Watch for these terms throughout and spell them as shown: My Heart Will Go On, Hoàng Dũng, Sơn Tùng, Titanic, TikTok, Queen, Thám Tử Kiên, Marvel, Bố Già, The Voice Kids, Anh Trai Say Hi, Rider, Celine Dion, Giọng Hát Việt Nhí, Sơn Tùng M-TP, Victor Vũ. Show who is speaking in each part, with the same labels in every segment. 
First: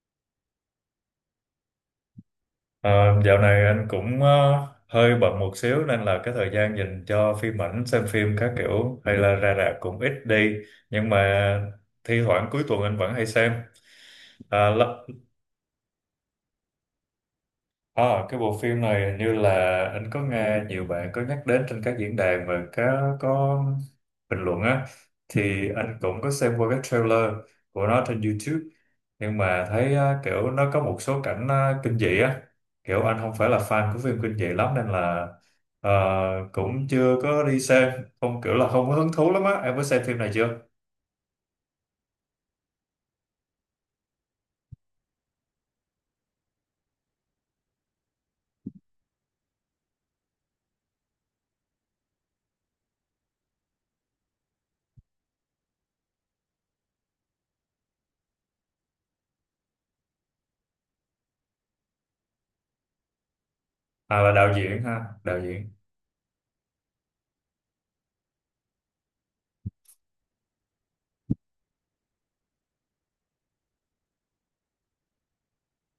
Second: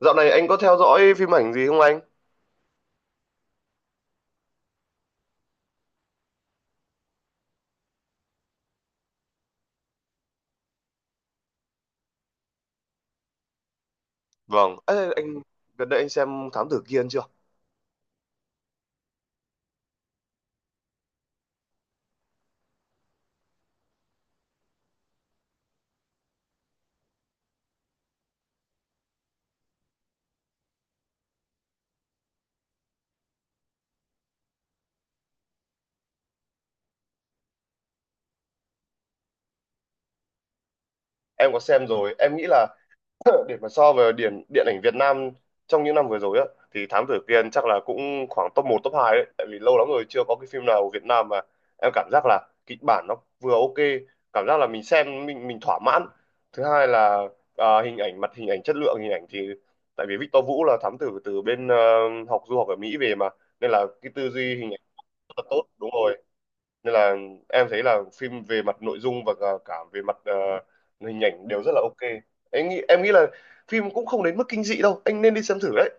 Speaker 1: Dạo này anh có theo dõi phim ảnh gì không anh?
Speaker 2: Ờ, Dạo này anh cũng hơi bận một xíu nên là cái thời gian dành cho phim ảnh xem phim các kiểu hay là ra rạp cũng ít đi, nhưng mà thi thoảng cuối tuần anh vẫn hay xem. À,
Speaker 1: Vâng. Ê, gần đây anh xem Thám Tử Kiên chưa?
Speaker 2: Ờ, cái bộ phim này hình như là anh có nghe nhiều bạn có nhắc đến trên các diễn đàn và có bình luận á, thì anh cũng có xem qua cái trailer của nó trên YouTube, nhưng mà thấy á, kiểu nó có một số cảnh á, kinh dị á, kiểu anh không phải là fan của phim kinh dị lắm nên là ờ, cũng chưa có đi xem, không kiểu là không có hứng thú lắm á, em có xem phim này chưa?
Speaker 1: Em có xem rồi. Em nghĩ là để mà so với điện điện ảnh Việt Nam trong những năm vừa rồi á, thì Thám Tử Kiên chắc là cũng khoảng top một top 2 đấy. Tại vì lâu lắm rồi chưa có cái phim nào của Việt Nam mà em cảm giác là kịch bản nó vừa ok, cảm giác là mình xem mình thỏa mãn. Thứ hai là, hình ảnh, mặt hình ảnh, chất lượng hình ảnh thì tại vì Victor Vũ là thám tử từ bên du học ở Mỹ về mà, nên là cái
Speaker 2: À
Speaker 1: tư
Speaker 2: là đạo
Speaker 1: duy hình ảnh
Speaker 2: diễn ha,
Speaker 1: rất
Speaker 2: đạo
Speaker 1: là tốt,
Speaker 2: diễn.
Speaker 1: đúng rồi. Nên là em thấy là phim về mặt nội dung và cả cả về mặt hình ảnh đều rất là ok. Em nghĩ là phim cũng không đến mức kinh dị đâu anh, nên đi xem thử đấy.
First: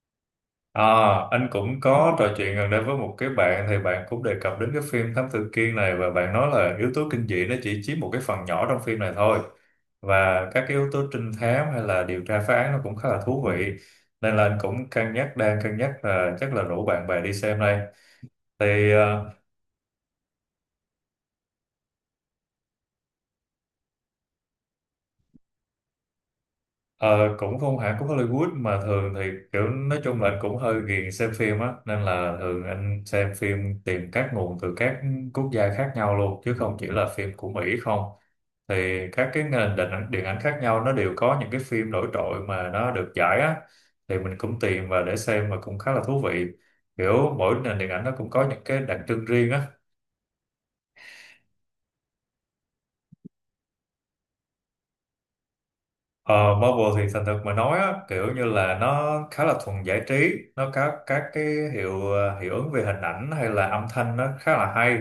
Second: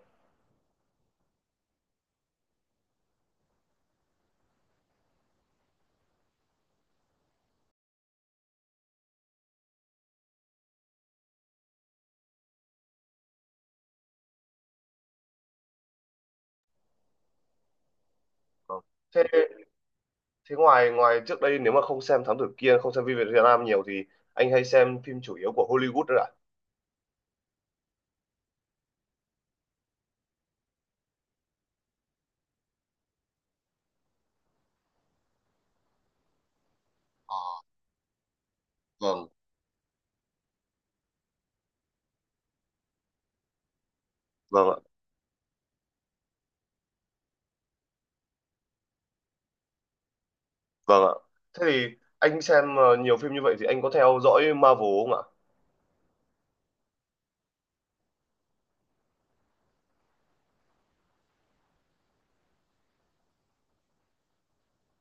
Speaker 2: À, anh cũng có trò chuyện gần đây với một cái bạn thì bạn cũng đề cập đến cái phim Thám Tử Kiên này và bạn nói là yếu tố kinh dị nó chỉ chiếm một cái phần nhỏ trong phim này thôi, và các cái yếu tố trinh thám hay là điều tra phá án nó cũng khá là thú vị, nên là anh cũng cân nhắc, đang cân nhắc là chắc là rủ bạn bè đi xem đây
Speaker 1: Ờ.
Speaker 2: thì
Speaker 1: thế thế ngoài ngoài trước đây nếu mà không xem Thám Tử Kiên, không xem phim Việt Nam nhiều thì anh hay xem phim chủ yếu của Hollywood đấy ạ?
Speaker 2: Ờ, cũng không hẳn, cũng Hollywood mà thường thì kiểu nói chung là anh cũng hơi ghiền xem phim á, nên là thường anh xem phim tìm các nguồn từ các quốc gia khác nhau luôn chứ không chỉ là phim của Mỹ không, thì
Speaker 1: Vâng.
Speaker 2: các cái nền điện ảnh khác nhau nó đều có những cái phim nổi trội mà nó được giải á, thì mình cũng
Speaker 1: Vâng ạ.
Speaker 2: tìm và để xem mà cũng khá là thú vị, kiểu mỗi nền điện ảnh nó cũng có những cái đặc trưng riêng á.
Speaker 1: Vâng ạ. Thế thì anh xem nhiều phim như vậy thì anh có theo dõi Marvel không
Speaker 2: Ờ, Marvel thì thành thật mà nói á, kiểu như là nó khá là thuần giải trí, nó có các cái hiệu ứng về hình ảnh hay là âm thanh nó khá là hay.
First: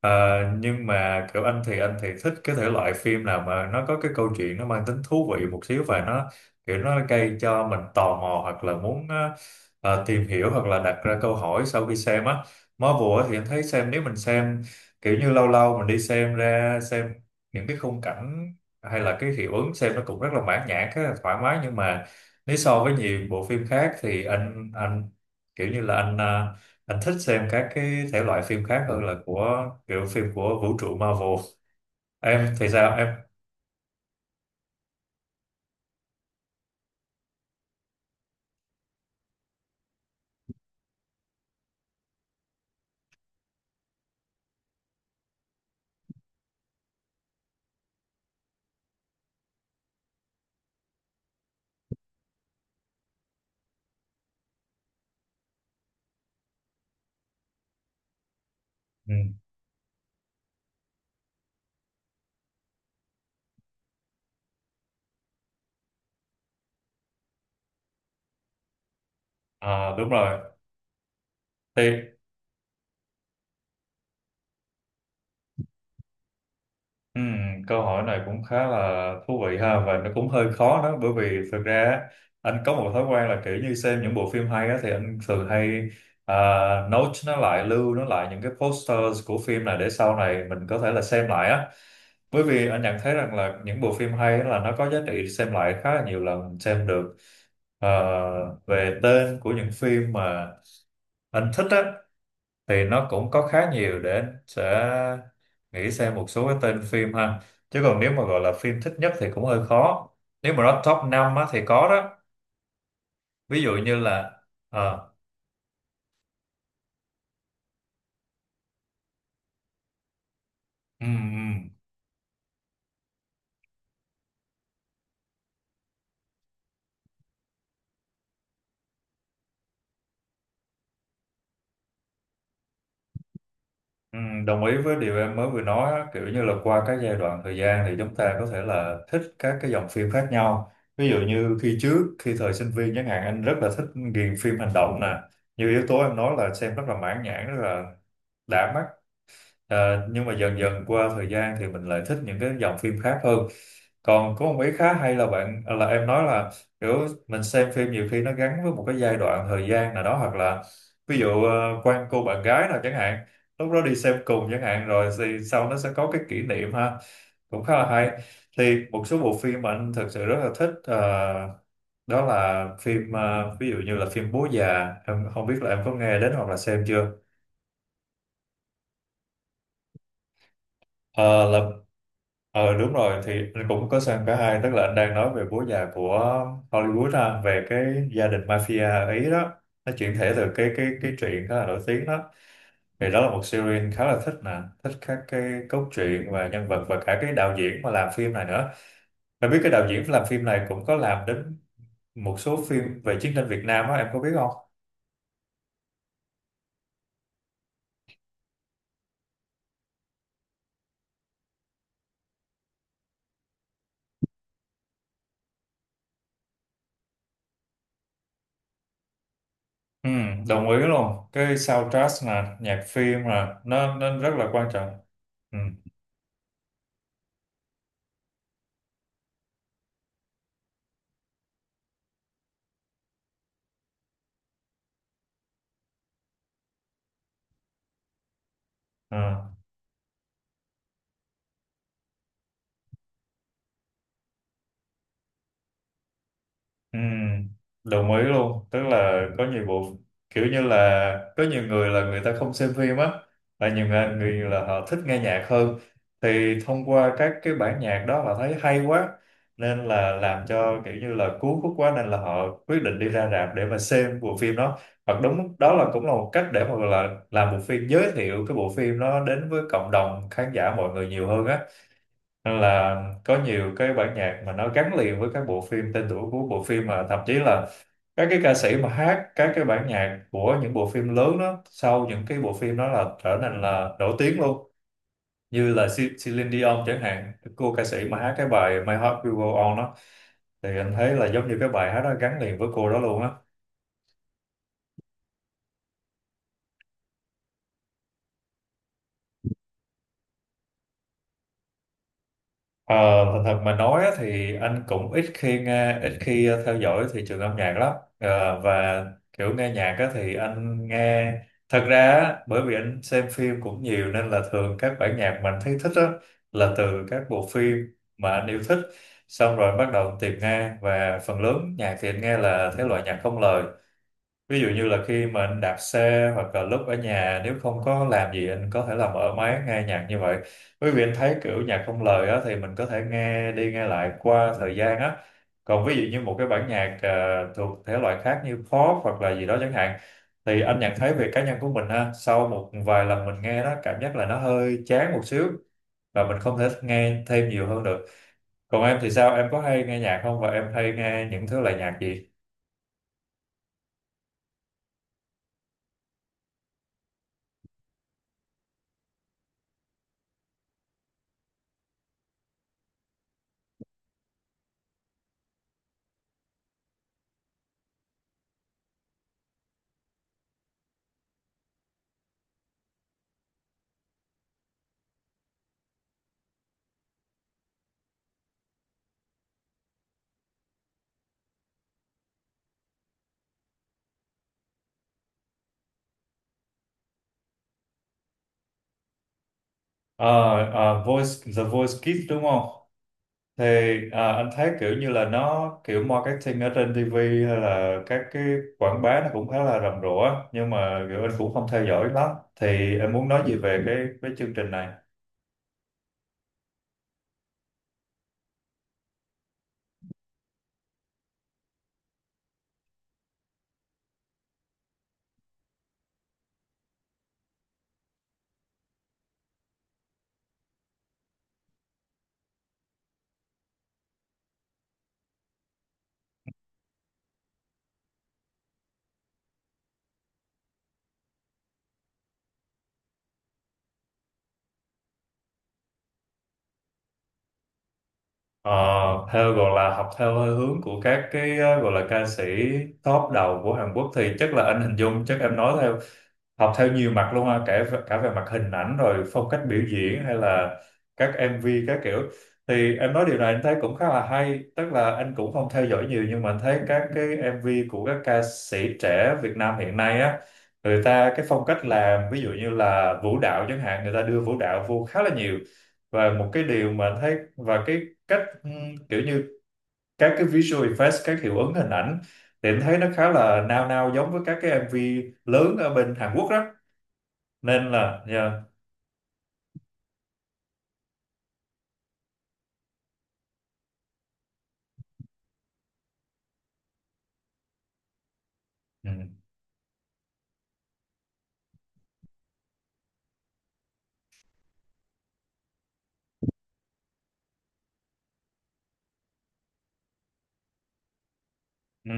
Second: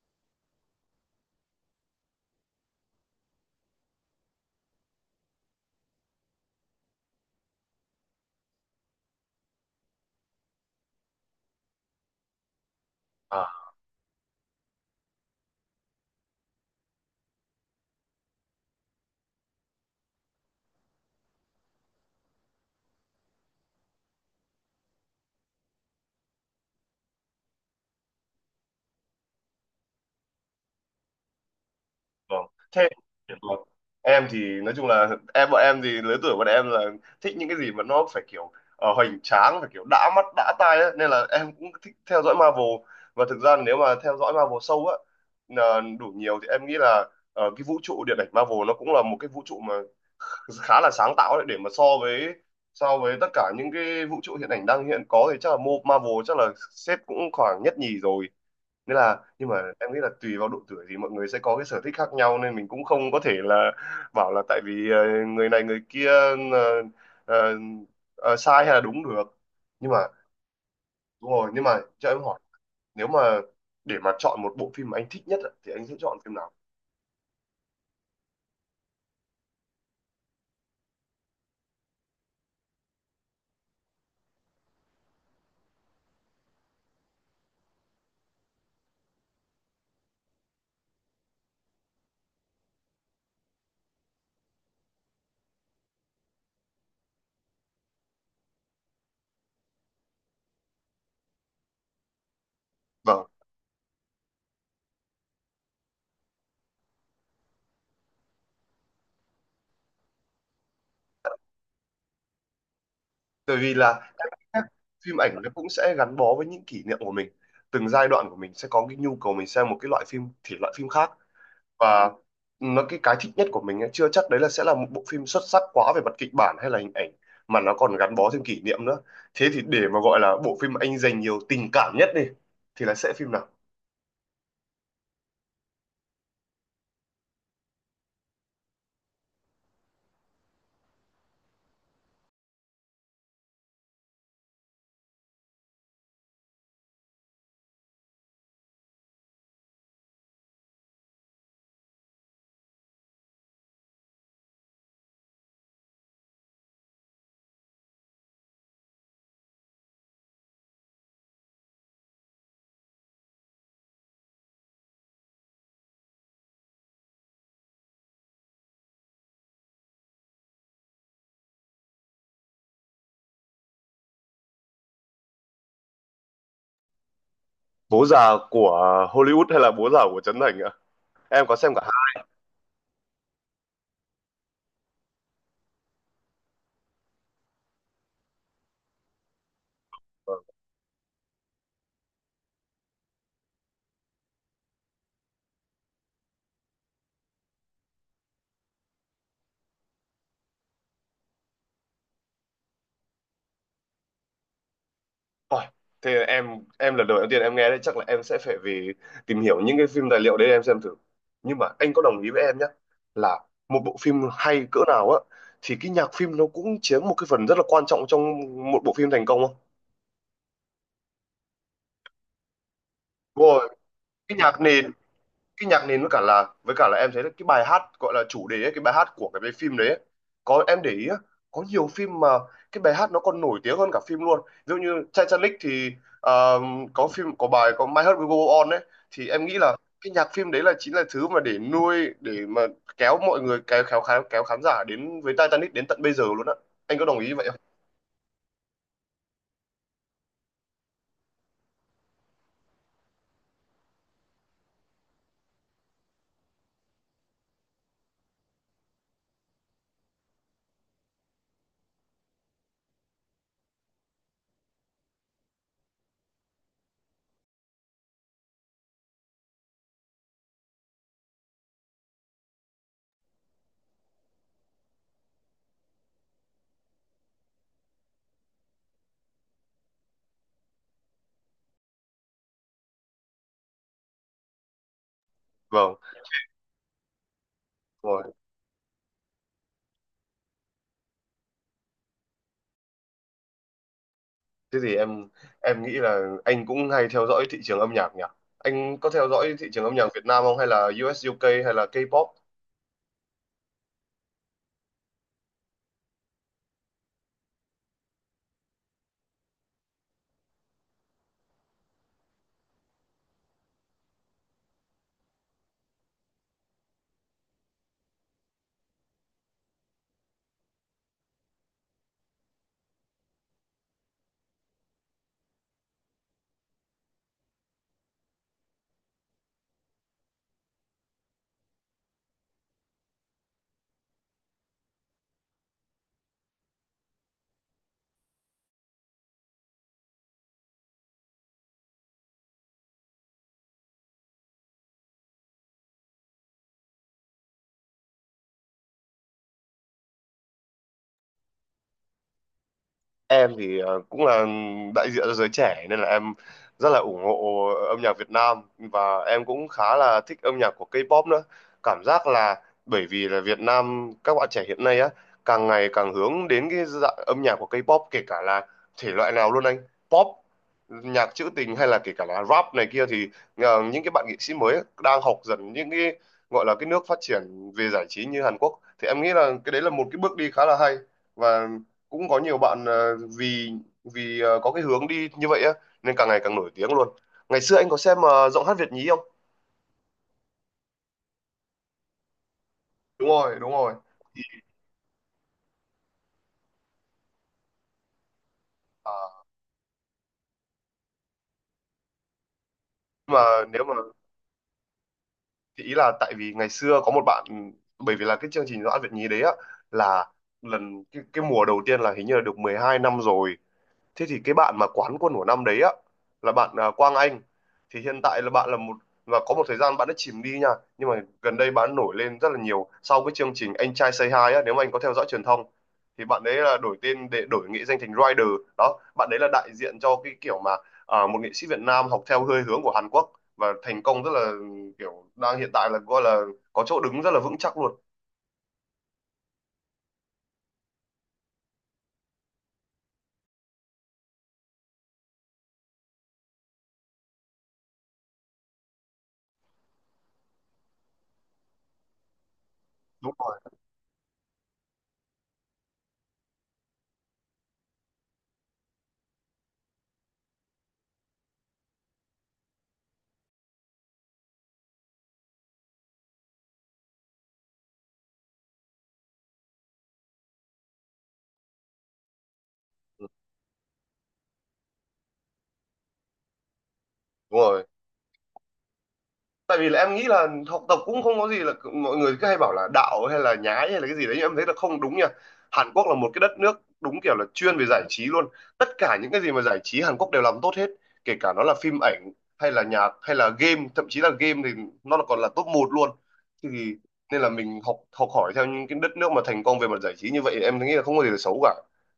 Speaker 2: Ờ, nhưng mà kiểu anh thì thích cái thể loại phim nào mà nó có cái câu chuyện nó mang tính thú vị một xíu và nó kiểu nó gây cho mình tò mò hoặc là muốn tìm hiểu hoặc là đặt ra câu hỏi sau khi xem á. Marvel á thì
Speaker 1: ạ?
Speaker 2: anh thấy xem nếu mình xem kiểu như lâu lâu mình đi xem ra xem những cái khung cảnh hay là cái hiệu ứng xem nó cũng rất là mãn nhãn rất là thoải mái, nhưng mà nếu so với nhiều bộ phim khác thì anh kiểu như là anh thích xem các cái thể loại phim khác hơn là của kiểu phim của vũ trụ Marvel.
Speaker 1: Vâng.
Speaker 2: Em thì
Speaker 1: Thế,
Speaker 2: sao em?
Speaker 1: vâng. Em thì nói chung là, bọn em thì lứa tuổi bọn em là thích những cái gì mà nó phải kiểu hoành tráng, phải kiểu đã mắt đã tai ấy. Nên là em cũng thích theo dõi Marvel. Và thực ra nếu mà theo dõi Marvel sâu á, là đủ nhiều thì em nghĩ là cái vũ trụ điện ảnh Marvel nó cũng là một cái vũ trụ mà khá là sáng tạo đấy, để mà so với tất cả những cái vũ trụ hiện ảnh đang hiện có thì chắc là Marvel chắc là xếp cũng khoảng nhất nhì rồi. Nghĩa
Speaker 2: Ừ.
Speaker 1: là, nhưng mà em nghĩ là tùy vào độ tuổi thì mọi người sẽ có cái sở thích khác nhau, nên mình cũng không có thể là bảo là tại vì người này người kia ờ, ờ, sai hay là đúng được. Nhưng
Speaker 2: À,
Speaker 1: mà
Speaker 2: đúng rồi.
Speaker 1: đúng rồi, nhưng mà cho em hỏi, nếu mà để mà chọn một bộ phim mà anh thích nhất ạ, thì anh sẽ chọn phim nào?
Speaker 2: Ừ, câu hỏi này cũng khá là thú vị ha, và nó cũng hơi khó đó, bởi vì thực ra á, anh có một thói quen là kiểu như xem những bộ phim hay á, thì anh thường hay à, note nó lại, lưu nó lại những cái posters của phim này để sau này mình có thể là xem lại á, bởi vì anh nhận thấy rằng là những bộ phim hay á là nó có giá trị xem lại khá là nhiều lần mình xem được. Ờ, về tên của những phim mà anh thích á thì nó
Speaker 1: Vâng.
Speaker 2: cũng có khá nhiều để anh sẽ nghĩ xem một số cái tên phim ha, chứ còn nếu mà gọi là phim thích nhất thì cũng hơi khó, nếu mà nó top 5 á, thì có đó,
Speaker 1: Bởi
Speaker 2: ví
Speaker 1: vì
Speaker 2: dụ như
Speaker 1: là các
Speaker 2: là
Speaker 1: các
Speaker 2: ờ,
Speaker 1: phim ảnh nó cũng sẽ gắn bó với những kỷ niệm của mình. Từng giai đoạn của mình sẽ có cái nhu cầu mình xem một cái loại phim thể loại phim
Speaker 2: ừ,
Speaker 1: khác,
Speaker 2: ừ,
Speaker 1: và nó, cái thích nhất của mình ấy, chưa chắc đấy là sẽ là một bộ phim xuất sắc quá về mặt kịch bản hay là hình ảnh, mà nó còn gắn bó thêm kỷ niệm nữa. Thế thì để mà gọi là bộ phim anh dành nhiều tình cảm nhất đi, thì là sẽ phim nào?
Speaker 2: ừ, đồng ý với điều em mới vừa nói á, kiểu như là qua các giai đoạn thời gian thì chúng ta có thể là thích các cái dòng phim khác nhau, ví dụ như khi trước khi thời sinh viên chẳng hạn anh rất là thích, ghiền phim hành động nè, như yếu tố em nói là xem rất là mãn nhãn rất là đã mắt. Ờ, nhưng mà dần dần qua thời gian thì mình lại thích những cái dòng phim khác hơn. Còn có một ý khá hay là bạn à, là em nói là kiểu mình xem phim nhiều khi nó gắn với một cái giai đoạn thời gian nào đó, hoặc là ví dụ quen cô bạn gái nào chẳng hạn lúc đó đi xem cùng chẳng hạn, rồi thì sau nó sẽ có cái kỷ niệm ha, cũng khá là hay. Thì một số bộ phim mà anh thật sự rất là thích ờ, đó là phim ờ, ví dụ như là phim Bố Già, em không biết là em có nghe đến hoặc là xem chưa?
Speaker 1: Bố Già của Hollywood hay là Bố Già của Trấn Thành ạ? Em
Speaker 2: Ờ,
Speaker 1: có
Speaker 2: là
Speaker 1: xem cả hai.
Speaker 2: ờ đúng rồi, thì anh cũng có sang cả hai, tức là anh đang nói về Bố Già của Hollywood ha, về cái gia đình mafia ở Ý đó, nó chuyển thể từ cái truyện khá là nổi tiếng đó, thì đó là một series khá là thích nè, thích các cái cốt truyện và nhân vật và cả cái đạo diễn mà làm phim này nữa. Em biết cái đạo diễn làm phim này cũng có làm đến một số phim về chiến tranh Việt Nam á, em có biết không?
Speaker 1: Ôi, thế em lần đầu tiên em nghe đấy, chắc là em sẽ phải về tìm hiểu những cái phim tài liệu đấy em xem thử. Nhưng mà anh có đồng ý với em nhé, là một bộ phim hay cỡ nào á, thì cái nhạc phim nó cũng chiếm một cái phần rất là quan trọng trong một bộ phim thành công không?
Speaker 2: Ừ, đồng ý luôn, cái soundtrack nè, nhạc phim
Speaker 1: Đúng
Speaker 2: nè,
Speaker 1: Rồi,
Speaker 2: nó rất
Speaker 1: cái
Speaker 2: là
Speaker 1: nhạc
Speaker 2: quan
Speaker 1: nền.
Speaker 2: trọng. Ừ.
Speaker 1: Cái nhạc nền với cả là em thấy là cái bài hát gọi là chủ đề ấy, cái bài hát của cái phim đấy ấy. Có em để ý á, có nhiều phim mà cái bài hát nó còn nổi tiếng hơn cả phim luôn, ví dụ như Titanic thì ờ, có bài, có My Heart Will Go On ấy.
Speaker 2: Ừ.
Speaker 1: Thì em nghĩ là cái nhạc phim đấy là chính là thứ mà để mà kéo mọi người kéo kéo khán giả đến với Titanic đến tận bây giờ luôn á. Anh
Speaker 2: Ừ,
Speaker 1: có đồng ý vậy không?
Speaker 2: đồng ý luôn, tức là có nhiều bộ, kiểu như là có nhiều người là người ta không xem phim á, là nhiều người là họ thích nghe nhạc hơn, thì thông qua các cái bản nhạc đó họ thấy hay quá, nên là làm cho kiểu như là cuốn hút quá nên là họ quyết định đi ra rạp để mà xem bộ phim đó, hoặc đúng đó là cũng là một cách để mà gọi là làm bộ phim, giới thiệu cái bộ phim đó đến với cộng đồng khán giả mọi người nhiều hơn á, nên là có nhiều cái bản nhạc mà nó gắn liền với các bộ phim, tên tuổi của bộ phim, mà thậm chí là các cái ca sĩ mà hát các cái bản nhạc của những bộ phim lớn đó, sau những cái bộ phim đó là trở nên là nổi tiếng luôn, như là
Speaker 1: Vâng,
Speaker 2: Celine Dion chẳng hạn, cô ca sĩ mà
Speaker 1: rồi.
Speaker 2: hát cái bài My Heart Will Go On đó, thì anh thấy là giống như cái bài hát đó gắn liền với cô đó luôn á.
Speaker 1: Thế thì em nghĩ là anh cũng hay theo dõi thị trường âm nhạc nhỉ? Anh có theo dõi thị trường âm nhạc Việt Nam không, hay là US UK hay là K-pop?
Speaker 2: Ờ, thật thật mà nói á, thì anh cũng ít khi nghe, ít khi theo dõi thị trường âm nhạc lắm. Ờ, và kiểu nghe nhạc á, thì anh nghe, thật ra á, bởi vì anh xem phim cũng nhiều nên là thường các bản nhạc mà anh thấy thích á, là từ các bộ phim mà anh yêu thích, xong rồi bắt đầu tìm nghe, và phần lớn nhạc thì anh nghe là thể loại nhạc không lời. Ví dụ như là khi mà anh đạp xe hoặc là lúc ở nhà nếu không có làm gì anh có thể là mở máy nghe nhạc như vậy. Bởi vì anh thấy kiểu nhạc không lời á, thì mình có thể nghe đi nghe lại qua thời gian á. Còn ví dụ như một cái bản nhạc à, thuộc thể loại khác như pop hoặc là gì đó chẳng hạn, thì anh nhận thấy về cá nhân của mình ha, sau một vài lần mình nghe đó cảm giác là nó hơi chán một xíu, và mình không thể nghe thêm nhiều hơn được. Còn em thì sao? Em có hay nghe nhạc không và em hay nghe những thứ loại nhạc gì?
Speaker 1: Em thì cũng là đại diện cho giới trẻ nên là em rất là ủng hộ âm nhạc Việt Nam, và em cũng khá là thích âm nhạc của K-pop nữa. Cảm giác là bởi vì là Việt Nam các bạn trẻ hiện nay á, càng ngày càng hướng đến cái dạng âm nhạc của K-pop, kể cả là thể loại nào luôn anh, pop, nhạc trữ tình hay là kể cả là rap này kia, thì những cái bạn nghệ sĩ mới đang học dần những cái gọi là cái nước phát triển về giải trí như Hàn Quốc, thì em nghĩ là cái đấy là một cái bước đi khá là hay. Và cũng có nhiều bạn vì vì có cái hướng đi như vậy á, nên càng ngày càng nổi tiếng luôn. Ngày xưa anh có xem giọng hát Việt nhí không?
Speaker 2: Ờ, Voice, The Voice Kids đúng không?
Speaker 1: Đúng rồi,
Speaker 2: Thì
Speaker 1: đúng rồi.
Speaker 2: à,
Speaker 1: Thì,
Speaker 2: anh thấy kiểu như là nó kiểu marketing ở trên TV hay là các cái quảng
Speaker 1: ờ,
Speaker 2: bá nó cũng khá là rầm rộ á, nhưng mà kiểu anh cũng không theo dõi lắm, thì em muốn
Speaker 1: mà
Speaker 2: nói gì về
Speaker 1: nếu mà
Speaker 2: cái chương trình này?
Speaker 1: thì ý là tại vì ngày xưa có một bạn, bởi vì là cái chương trình giọng hát Việt nhí đấy á, là lần cái mùa đầu tiên là hình như là được 12 năm rồi. Thế thì cái bạn mà quán quân của năm đấy á, là bạn Quang Anh. Thì hiện tại là bạn là một, và có một thời gian bạn đã chìm đi nha, nhưng mà gần đây bạn nổi lên rất là nhiều sau cái chương trình Anh Trai Say Hi á, nếu mà anh có theo dõi truyền thông, thì bạn đấy là đổi tên để đổi nghệ danh thành Rider. Đó, bạn đấy là đại diện cho cái kiểu mà một nghệ sĩ Việt Nam học theo hơi hướng của Hàn Quốc, và thành công rất là kiểu đang hiện tại là gọi là có chỗ đứng rất là vững chắc luôn.
Speaker 2: Ờ, theo gọi là học theo hơi hướng của các cái ờ, gọi là ca sĩ top đầu của Hàn Quốc, thì chắc là anh hình dung chắc em nói theo, học theo nhiều mặt luôn ha, kể cả cả về mặt hình ảnh rồi phong cách biểu diễn hay là các MV các kiểu, thì em nói
Speaker 1: Đúng
Speaker 2: điều này
Speaker 1: rồi.
Speaker 2: anh thấy cũng khá là hay, tức là anh cũng không theo dõi nhiều nhưng mà anh thấy các cái MV của các ca sĩ trẻ Việt Nam hiện nay á, người ta cái phong cách làm ví dụ như là vũ đạo chẳng hạn, người ta đưa vũ đạo vô khá là nhiều, và một cái điều mà anh thấy và cái cách kiểu như các cái visual effects, các hiệu ứng hình ảnh, thì em thấy nó
Speaker 1: Ừ,
Speaker 2: khá là nao nao giống với các cái MV lớn ở bên Hàn Quốc đó,
Speaker 1: đúng rồi.
Speaker 2: nên là yeah.
Speaker 1: Tại vì là em nghĩ là học tập cũng không có gì, là mọi người cứ hay bảo là đạo hay là nhái hay là cái gì đấy, nhưng em thấy là không đúng nha. Hàn Quốc là một cái đất nước đúng kiểu là chuyên về giải trí luôn, tất
Speaker 2: Ừ.
Speaker 1: cả những cái gì mà giải trí Hàn Quốc đều làm tốt hết, kể cả nó là phim ảnh hay là nhạc hay là game, thậm chí là game thì nó là còn là top một luôn. Thì nên là mình học học hỏi theo những cái đất nước mà thành công về mặt giải trí như vậy, em nghĩ là không có gì là xấu cả.
Speaker 2: Ừ.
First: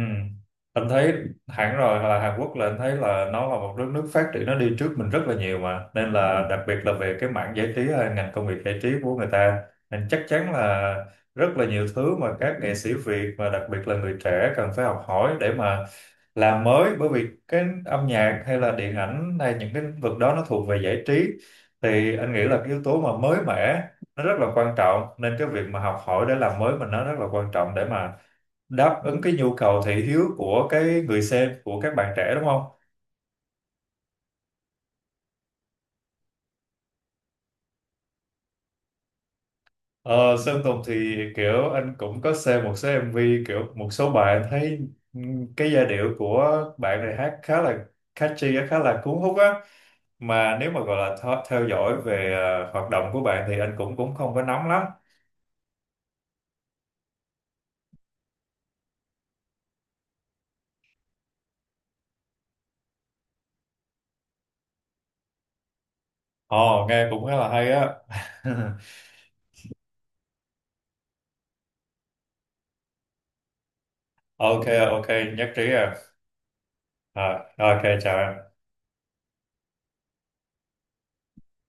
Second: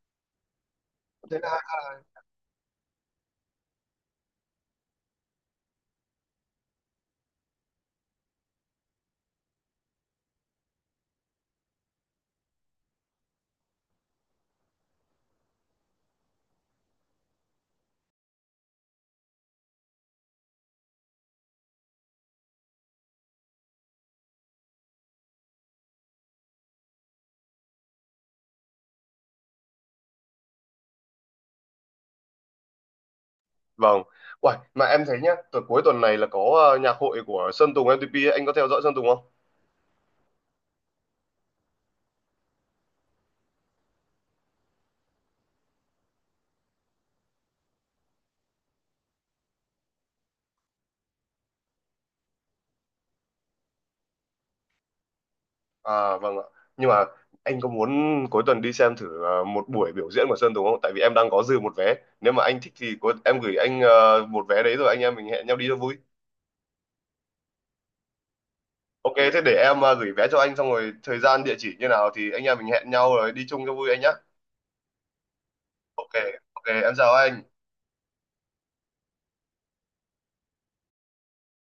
Speaker 2: Anh thấy
Speaker 1: Thế là-
Speaker 2: hẳn rồi, là Hàn Quốc là anh thấy là nó là một đất nước phát triển, nó đi trước mình rất là nhiều mà, nên là đặc biệt là về cái mảng giải trí hay ngành công nghiệp giải trí của người ta, nên chắc chắn là rất là nhiều thứ mà các nghệ sĩ Việt và đặc biệt là người trẻ cần phải học hỏi để mà làm mới, bởi vì cái âm nhạc hay là điện ảnh hay những cái lĩnh vực đó nó thuộc về giải trí, thì anh nghĩ là cái yếu tố mà mới mẻ nó rất là quan trọng, nên cái việc mà học hỏi để làm mới mình nó rất là quan trọng để mà đáp ứng cái nhu cầu thị hiếu của cái người xem của các bạn trẻ đúng không?
Speaker 1: Vâng. Uầy, mà em thấy nhá, cuối tuần này là có nhạc hội của Sơn Tùng M-TP ấy. Anh có theo dõi Sơn Tùng không?
Speaker 2: Ờ, Sơn Tùng thì kiểu anh cũng có xem một số MV, kiểu một số bạn thấy cái giai điệu của bạn này hát khá là catchy á, khá là cuốn hút á, mà nếu mà gọi là theo dõi về hoạt động của bạn thì anh cũng cũng không có nắm lắm.
Speaker 1: À vâng ạ. Nhưng mà anh có muốn cuối tuần đi xem thử một buổi biểu diễn của Sơn Tùng không? Tại vì em đang có dư một vé. Nếu mà anh thích thì có, em gửi anh một vé đấy, rồi anh em mình hẹn nhau đi cho vui.
Speaker 2: Ồ nghe cũng khá là hay á.
Speaker 1: Ok, thế để em gửi vé cho anh, xong rồi thời gian địa chỉ như nào thì anh em mình hẹn nhau rồi đi chung cho vui anh nhá.
Speaker 2: Ok, ok, nhất trí à.
Speaker 1: Ok, ok, em chào
Speaker 2: À,
Speaker 1: anh.
Speaker 2: ok chào em.